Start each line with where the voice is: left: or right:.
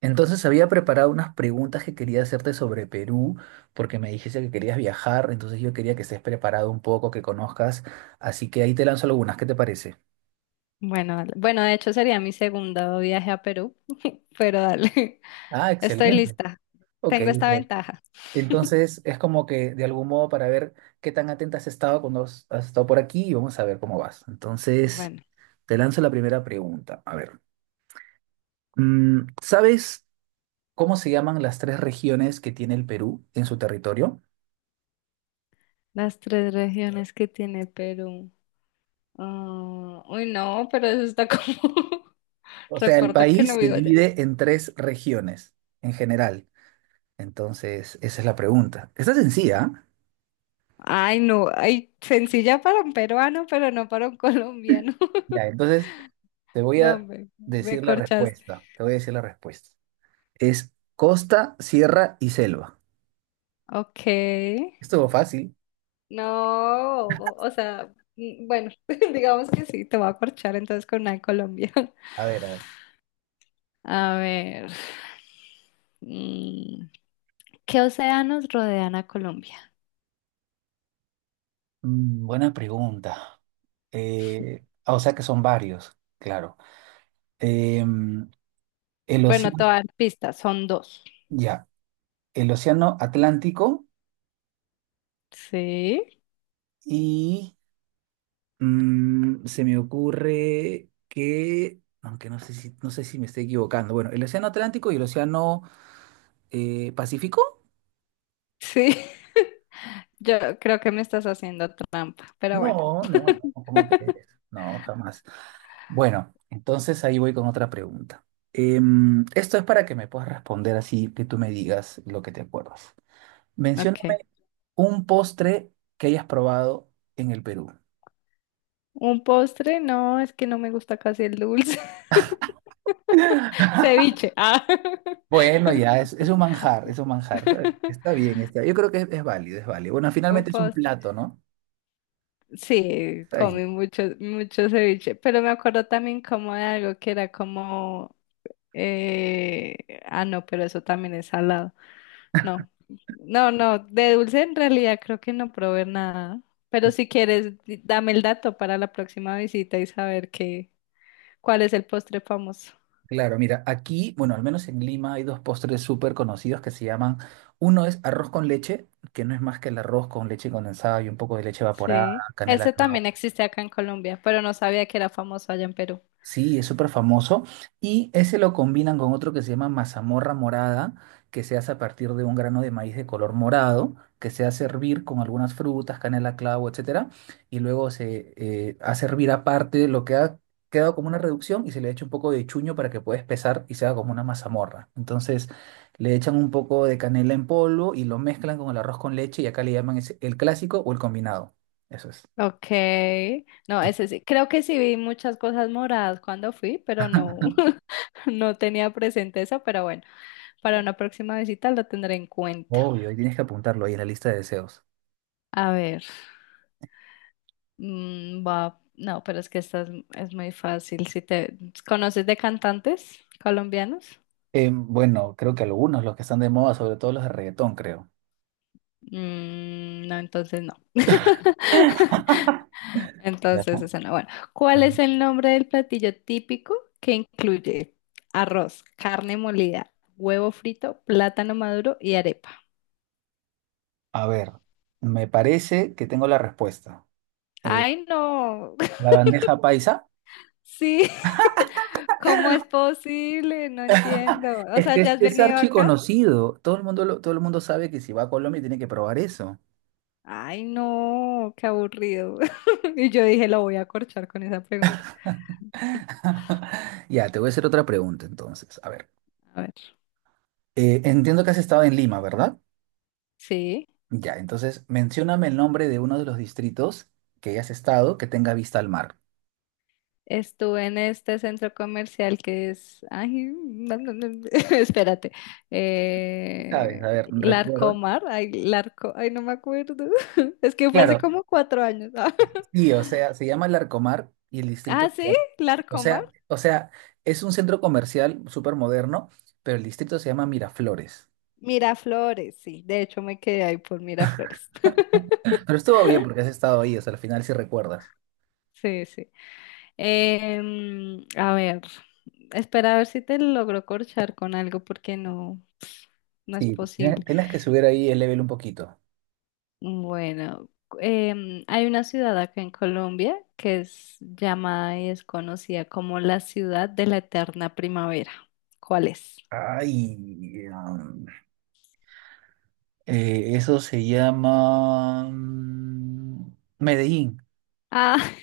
right: Entonces había preparado unas preguntas que quería hacerte sobre Perú, porque me dijiste que querías viajar, entonces yo quería que estés preparado un poco, que conozcas, así que ahí te lanzo algunas, ¿qué te parece?
left: Bueno, dale. Bueno, de hecho sería mi segundo viaje a Perú, pero dale,
right: Ah,
left: estoy
right: excelente.
left: lista.
right: Ok,
left: Tengo esta
right: ok.
left: ventaja.
right: Entonces es como que de algún modo para ver qué tan atenta has estado cuando has estado por aquí y vamos a ver cómo vas. Entonces
left: Bueno,
right: te lanzo la primera pregunta. A ver, ¿sabes cómo se llaman las tres regiones que tiene el Perú en su territorio?
left: las tres regiones que tiene Perú. Ah, uy, no, pero eso está como...
right: O sea, el
left: Recuerda que
right: país
left: no
right: se
left: vivo allá.
right: divide en tres regiones en general. Entonces, esa es la pregunta. Está sencilla, ¿ah?
left: Ay, no, ay, sencilla para un peruano, pero no para un colombiano.
right: Ya, entonces te voy
left: No,
right: a
left: me
right: decir la
left: corchaste.
right: respuesta. Te voy a decir la respuesta. Es costa, sierra y selva.
left: Ok.
right: Estuvo fácil.
left: No, o sea, bueno, digamos que sí, te voy a corchar entonces con una de Colombia.
right: A ver, a ver.
left: A ver, mm, ¿qué océanos rodean a Colombia?
right: Buena pregunta. O sea que son varios, claro. Em, el
left: Bueno,
right: océano,
left: todas pistas, son dos.
right: ya, el océano Atlántico
left: Sí,
right: y se me ocurre que, aunque no sé si me estoy equivocando, bueno, el Océano Atlántico y el Océano Pacífico.
left: sí, yo creo que me estás haciendo trampa, pero bueno.
right: No, no, no, ¿cómo crees? No, jamás. Bueno, entonces ahí voy con otra pregunta. Esto es para que me puedas responder así, que tú me digas lo que te acuerdas.
left: Ok.
right: Mencióname un postre que hayas probado en el Perú.
left: Un postre, no, es que no me gusta casi el dulce. Ceviche. Ah.
right: Bueno, ya, es un manjar, es un manjar. Está bien, está. Yo creo que es válido, es válido. Bueno,
left: Un
right: finalmente es un
left: postre.
right: plato, ¿no?
left: Sí,
right: Está bien.
left: comí mucho, mucho ceviche, pero me acuerdo también como de algo que era como, eh, ah, no, pero eso también es salado. No, no, no, de dulce en realidad creo que no probé nada, pero si quieres, dame el dato para la próxima visita y saber qué, cuál es el postre famoso.
right: Claro, mira, aquí, bueno, al menos en Lima hay dos postres súper conocidos que se llaman, uno es arroz con leche, que no es más que el arroz con leche condensada y un poco de leche evaporada,
left: Sí,
right: canela,
left: ese
right: clavo.
left: también existe acá en Colombia, pero no sabía que era famoso allá en Perú.
right: Sí, es súper famoso. Y ese lo combinan con otro que se llama mazamorra morada, que se hace a partir de un grano de maíz de color morado, que se hace hervir con algunas frutas, canela, clavo, etcétera. Y luego se hace hervir aparte lo que ha quedado como una reducción y se le echa un poco de chuño para que pueda espesar y se haga como una mazamorra. Entonces le echan un poco de canela en polvo y lo mezclan con el arroz con leche y acá le llaman el clásico o el combinado. Eso es.
left: Ok, no, ese sí, creo que sí vi muchas cosas moradas cuando fui, pero no, no tenía presente eso, pero bueno, para una próxima visita lo tendré en cuenta.
right: Obvio, y tienes que apuntarlo ahí en la lista de deseos.
left: A ver, va, no, pero es que esta es muy fácil. Si te conoces de cantantes colombianos.
right: Bueno, creo que algunos, los que están de moda, sobre todo los de reggaetón, creo.
left: Mm, no, entonces no.
right: Ya.
left: Entonces esa no. Bueno, ¿cuál es el nombre del platillo típico que incluye arroz, carne molida, huevo frito, plátano maduro y arepa?
right: A ver, me parece que tengo la respuesta. Eh,
left: Ay, no.
right: la bandeja paisa,
left: Sí. ¿Cómo es posible? No entiendo. O sea, ¿ya has
right: es
left: venido acá?
right: archiconocido. Todo el mundo todo el mundo sabe que si va a Colombia tiene que probar eso.
left: Ay, no, qué aburrido. Y yo dije, lo voy a corchar con esa pregunta.
right: Ya, te voy a hacer otra pregunta entonces. A ver,
left: A ver.
right: entiendo que has estado en Lima, ¿verdad?
left: Sí,
right: Ya, entonces mencióname el nombre de uno de los distritos que hayas estado que tenga vista al mar.
left: estuve en este centro comercial que es, ay, no, no, no, espérate,
right: ¿Sabes?
left: eh,
right: A ver, recuerda.
left: Larcomar, ay, Larco, ay, no me acuerdo, es que fue hace
right: Claro,
left: como 4 años.
right: sí, o sea, se llama Larcomar y el distrito
left: Ah,
right: se
left: sí,
right: llama, o
left: Larcomar,
right: sea, o sea, es un centro comercial súper moderno, pero el distrito se llama Miraflores.
left: Miraflores, sí. De hecho, me quedé ahí por Miraflores.
right: Pero estuvo bien porque has estado ahí, o sea, al final sí recuerdas.
left: Sí, sí. Em, a ver, espera a ver si te logro corchar con algo porque no, no es
right: Sí, tenías
left: posible.
right: tenías que subir ahí el level un poquito.
left: Bueno, em, hay una ciudad acá en Colombia que es llamada y es conocida como la ciudad de la eterna primavera. ¿Cuál es?
right: Ay, eso se llama Medellín.
left: Ah,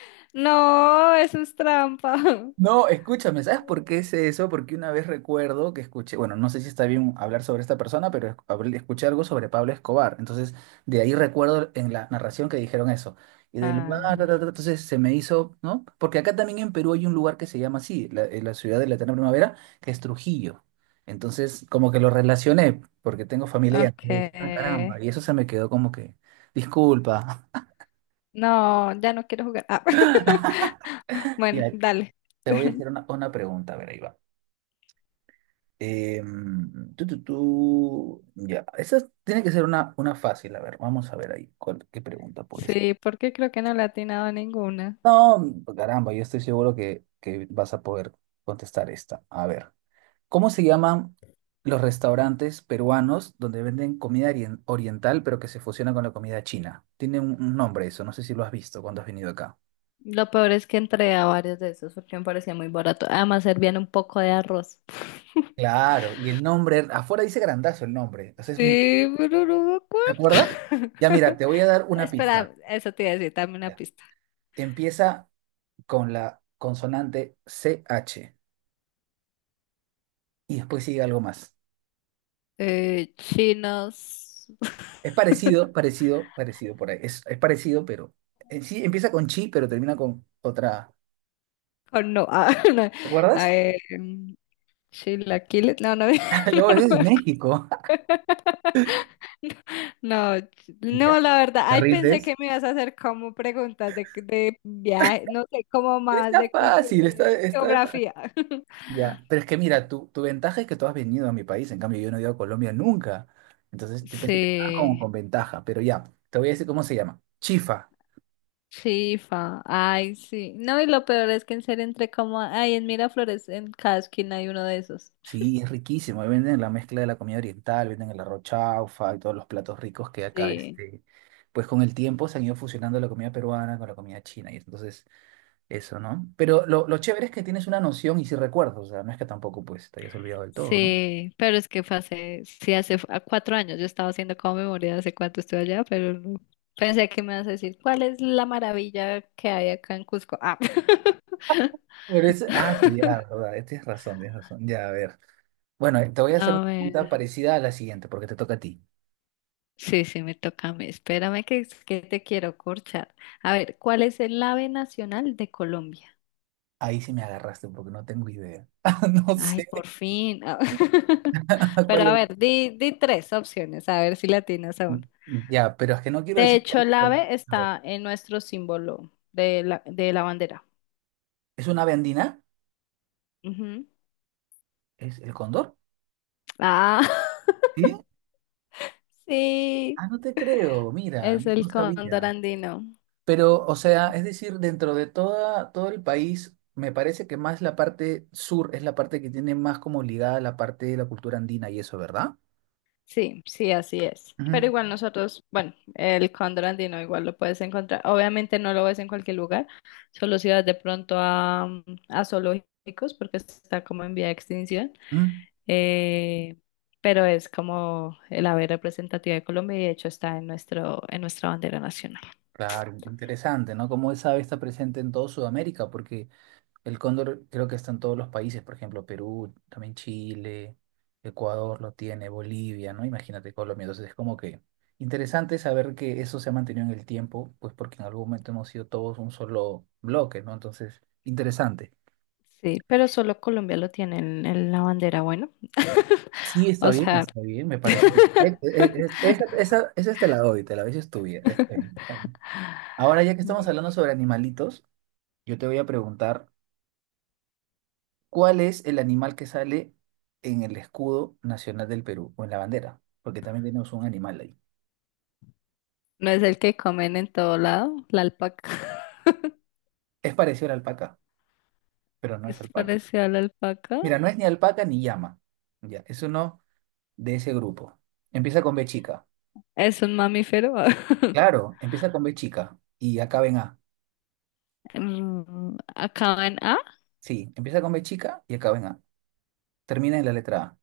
left: no, eso es trampa.
right: No, escúchame, ¿sabes por qué es eso? Porque una vez recuerdo que escuché, bueno, no sé si está bien hablar sobre esta persona, pero escuché algo sobre Pablo Escobar. Entonces, de ahí recuerdo en la narración que dijeron eso. Y del lugar, ta, ta,
left: Ah,
right: ta, entonces se me hizo, ¿no? Porque acá también en Perú hay un lugar que se llama así, la ciudad de la eterna primavera, que es Trujillo. Entonces, como que lo relacioné, porque tengo familia y entonces dije, ah, caramba,
left: ok.
right: y eso se me quedó como que, disculpa.
left: No, ya no quiero jugar. Ah.
right: Y
left: Bueno, dale.
right: te voy a hacer una pregunta, a ver, ahí va. Ya, esa tiene que ser una fácil. A ver, vamos a ver ahí qué pregunta puede ser.
left: Sí, porque creo que no le he atinado a ninguna.
right: No, caramba, yo estoy seguro que vas a poder contestar esta. A ver, ¿cómo se llaman los restaurantes peruanos donde venden comida oriental pero que se fusiona con la comida china? Tiene un nombre eso, no sé si lo has visto cuando has venido acá.
left: Lo peor es que entré a varios de esos porque me parecía muy barato. Además, servían un poco de arroz.
right: Claro, y el nombre, afuera dice grandazo el nombre, entonces es muy...
left: Sí, pero no me
right: ¿Te acuerdas?
left: acuerdo.
right: Ya mira, te voy a dar una pista.
left: Espera, eso te iba a decir, dame una
right: Ya.
left: pista.
right: Empieza con la consonante CH. Y después sigue algo más.
left: Chinos.
right: Es parecido, parecido, parecido por ahí. Es parecido, pero en sí empieza con chi, pero termina con otra.
left: Oh, no, ah, no.
right: ¿Te
left: Ah,
right: acuerdas?
left: chilaquiles. No, no, no,
right: No,
left: no me
right: es de
left: acuerdo.
right: México.
left: No, no,
right: Ya,
left: la verdad,
right: ¿te
left: ay, pensé
right: rindes?
left: que me ibas a hacer como preguntas de viaje, no sé, como
right: Pero
left: más
right: está
left: de cultura,
right: fácil,
left: de geografía.
right: ya, pero es que mira, tu ventaja es que tú has venido a mi país, en cambio yo no he ido a Colombia nunca. Entonces yo pensé que estaba como
left: Sí,
right: con ventaja, pero ya, te voy a decir cómo se llama. Chifa.
left: sí, fa, ay, sí. No, y lo peor es que en serio entré como, ay, en Miraflores, en cada esquina hay uno de esos.
right: Sí, es riquísimo. Ahí venden la mezcla de la comida oriental, venden el arroz chaufa y todos los platos ricos que acá,
left: Sí,
right: pues con el tiempo se han ido fusionando la comida peruana con la comida china y entonces eso, ¿no? Pero lo chévere es que tienes una noción y si recuerdas, o sea, no es que tampoco pues te hayas olvidado del todo, ¿no?
left: sí, pero es que fue hace, sí, a 4 años, yo estaba haciendo como memoria de hace cuánto estuve allá, pero no. Pensé que me ibas a decir, ¿cuál es la maravilla que hay acá en Cusco? Ah.
right: Pero es, ah, sí, ya, verdad, tienes razón, tienes razón. Ya, a ver. Bueno, te voy a hacer
left: A
right: una pregunta
left: ver,
right: parecida a la siguiente porque te toca a ti.
left: sí, sí, me toca a mí. Espérame que, es que te quiero corchar. A ver, ¿cuál es el ave nacional de Colombia?
right: Ahí sí me agarraste porque no tengo idea. No
left: Ay,
right: sé
left: por fin. Ah, pero
right: cuál
left: a
right: es.
left: ver, di, di tres opciones, a ver si la tienes aún.
right: Ya, pero es que no quiero
left: De
right: decir
left: hecho, el
right: cuál.
left: ave
right: A ver.
left: está en nuestro símbolo de la bandera.
right: ¿Es una ave andina?
left: Ujú.
right: ¿Es el cóndor?
left: Ah,
right: ¿Sí?
left: sí,
right: Ah, no te creo, mira,
left: es el
right: no
left: cóndor
right: sabía.
left: andino.
right: Pero, o sea, es decir, todo el país, me parece que más la parte sur es la parte que tiene más como ligada a la parte de la cultura andina y eso, ¿verdad?
left: Sí, sí, así es. Pero
right: Ujú,
left: igual nosotros, bueno, el cóndor andino igual lo puedes encontrar. Obviamente no lo ves en cualquier lugar, solo si vas de pronto a, a zoológicos porque está como en vía de extinción.
right: ujú.
left: Eh, pero es como el ave representativa de Colombia y de hecho está en nuestro, en nuestra bandera nacional.
right: Claro, interesante, ¿no? Como esa ave está presente en toda Sudamérica, porque el cóndor creo que está en todos los países, por ejemplo, Perú, también Chile, Ecuador lo tiene, Bolivia, ¿no? Imagínate Colombia. Entonces es como que interesante saber que eso se ha mantenido en el tiempo, pues porque en algún momento hemos sido todos un solo bloque, ¿no? Entonces, interesante.
left: Sí, pero solo Colombia lo tiene en la bandera, bueno.
right: Sí,
left: O sea.
right: está bien, me parece perfecto. Esa, esa te la doy, esa es tuya. Está bien, está bien. Ahora, ya que estamos
left: Bueno.
right: hablando sobre animalitos, yo te voy a preguntar. ¿Cuál es el animal que sale en el escudo nacional del Perú o en la bandera? Porque también tenemos un animal ahí.
left: ¿No es el que comen en todo lado? La alpaca.
right: Es parecido a la alpaca, pero no
left: ¿Es
right: es alpaca.
left: parecido a la alpaca?
right: Mira, no es ni alpaca ni llama. Ya, es uno de ese grupo. Empieza con B chica.
left: ¿Es un mamífero?
right: Claro, empieza con B chica y acaba en A.
left: Mm, acaba en A,
right: Sí, empieza con B chica y acaba en A. Termina en la letra A.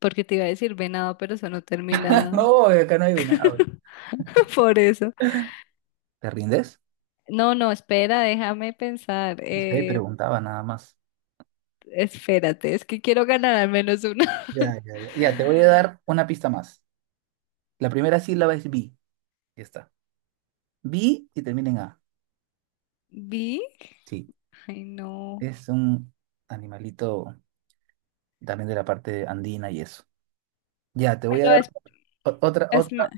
left: porque te iba a decir venado, pero eso no termina
right: No, acá no hay venado.
left: por eso.
right: ¿Te rindes?
left: No, no, espera, déjame pensar.
right: No sé, preguntaba nada más.
left: Espérate, es que quiero ganar al menos una.
right: Ya, ya, ya. Ya, te voy a dar una pista más. La primera sílaba es B. Ya está. B y termina en A.
left: ¿Big?
right: Sí,
left: Ay, no.
right: es un animalito también de la parte andina y eso. Ya, te voy a
left: Pero
right: dar
left: es,
right: o- otra,
left: es,
right: otra,
left: ma-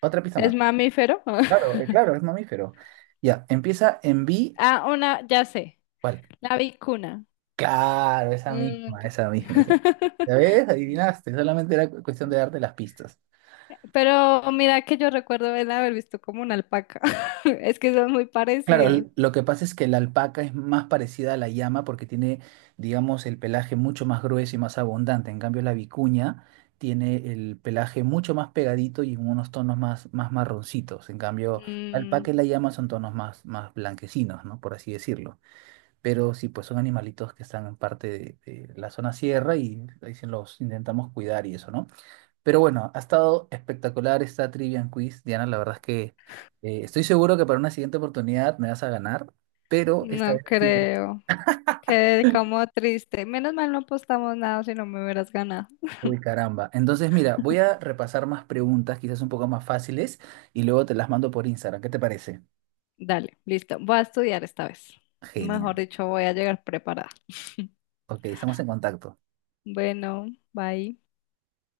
right: otra pista
left: es
right: más.
left: mamífero.
right: Claro, claro, es mamífero. Ya, empieza en B.
left: Ah, una, ya sé.
right: ¿Cuál?
left: La vicuna.
right: Claro, esa
left: Mm,
right: misma,
left: ya.
right: esa misma, esa. ¿Ya ves? Adivinaste, solamente era cuestión de darte las pistas.
left: Pero mira que yo recuerdo el haber visto como una alpaca. Es que son muy
right: Claro,
left: parecidas.
right: lo que pasa es que la alpaca es más parecida a la llama porque tiene, digamos, el pelaje mucho más grueso y más abundante. En cambio, la vicuña tiene el pelaje mucho más pegadito y en unos tonos más, más marroncitos. En cambio, la
left: Mm,
right: alpaca y la llama son tonos más, más blanquecinos, ¿no? Por así decirlo. Pero sí, pues son animalitos que están en parte de la zona sierra y ahí se los intentamos cuidar y eso, ¿no? Pero bueno, ha estado espectacular esta Trivia and Quiz, Diana. La verdad es que estoy seguro que para una siguiente oportunidad me vas a ganar, pero esta
left: no
right: vez ha sido...
left: creo. Quedé como triste. Menos mal no apostamos nada si no me hubieras ganado.
right: Uy, caramba. Entonces, mira, voy a repasar más preguntas, quizás un poco más fáciles, y luego te las mando por Instagram. ¿Qué te parece?
left: Dale, listo. Voy a estudiar esta vez. Mejor
right: Genial.
left: dicho, voy a llegar preparada.
right: Ok, estamos en contacto.
left: Bueno, bye.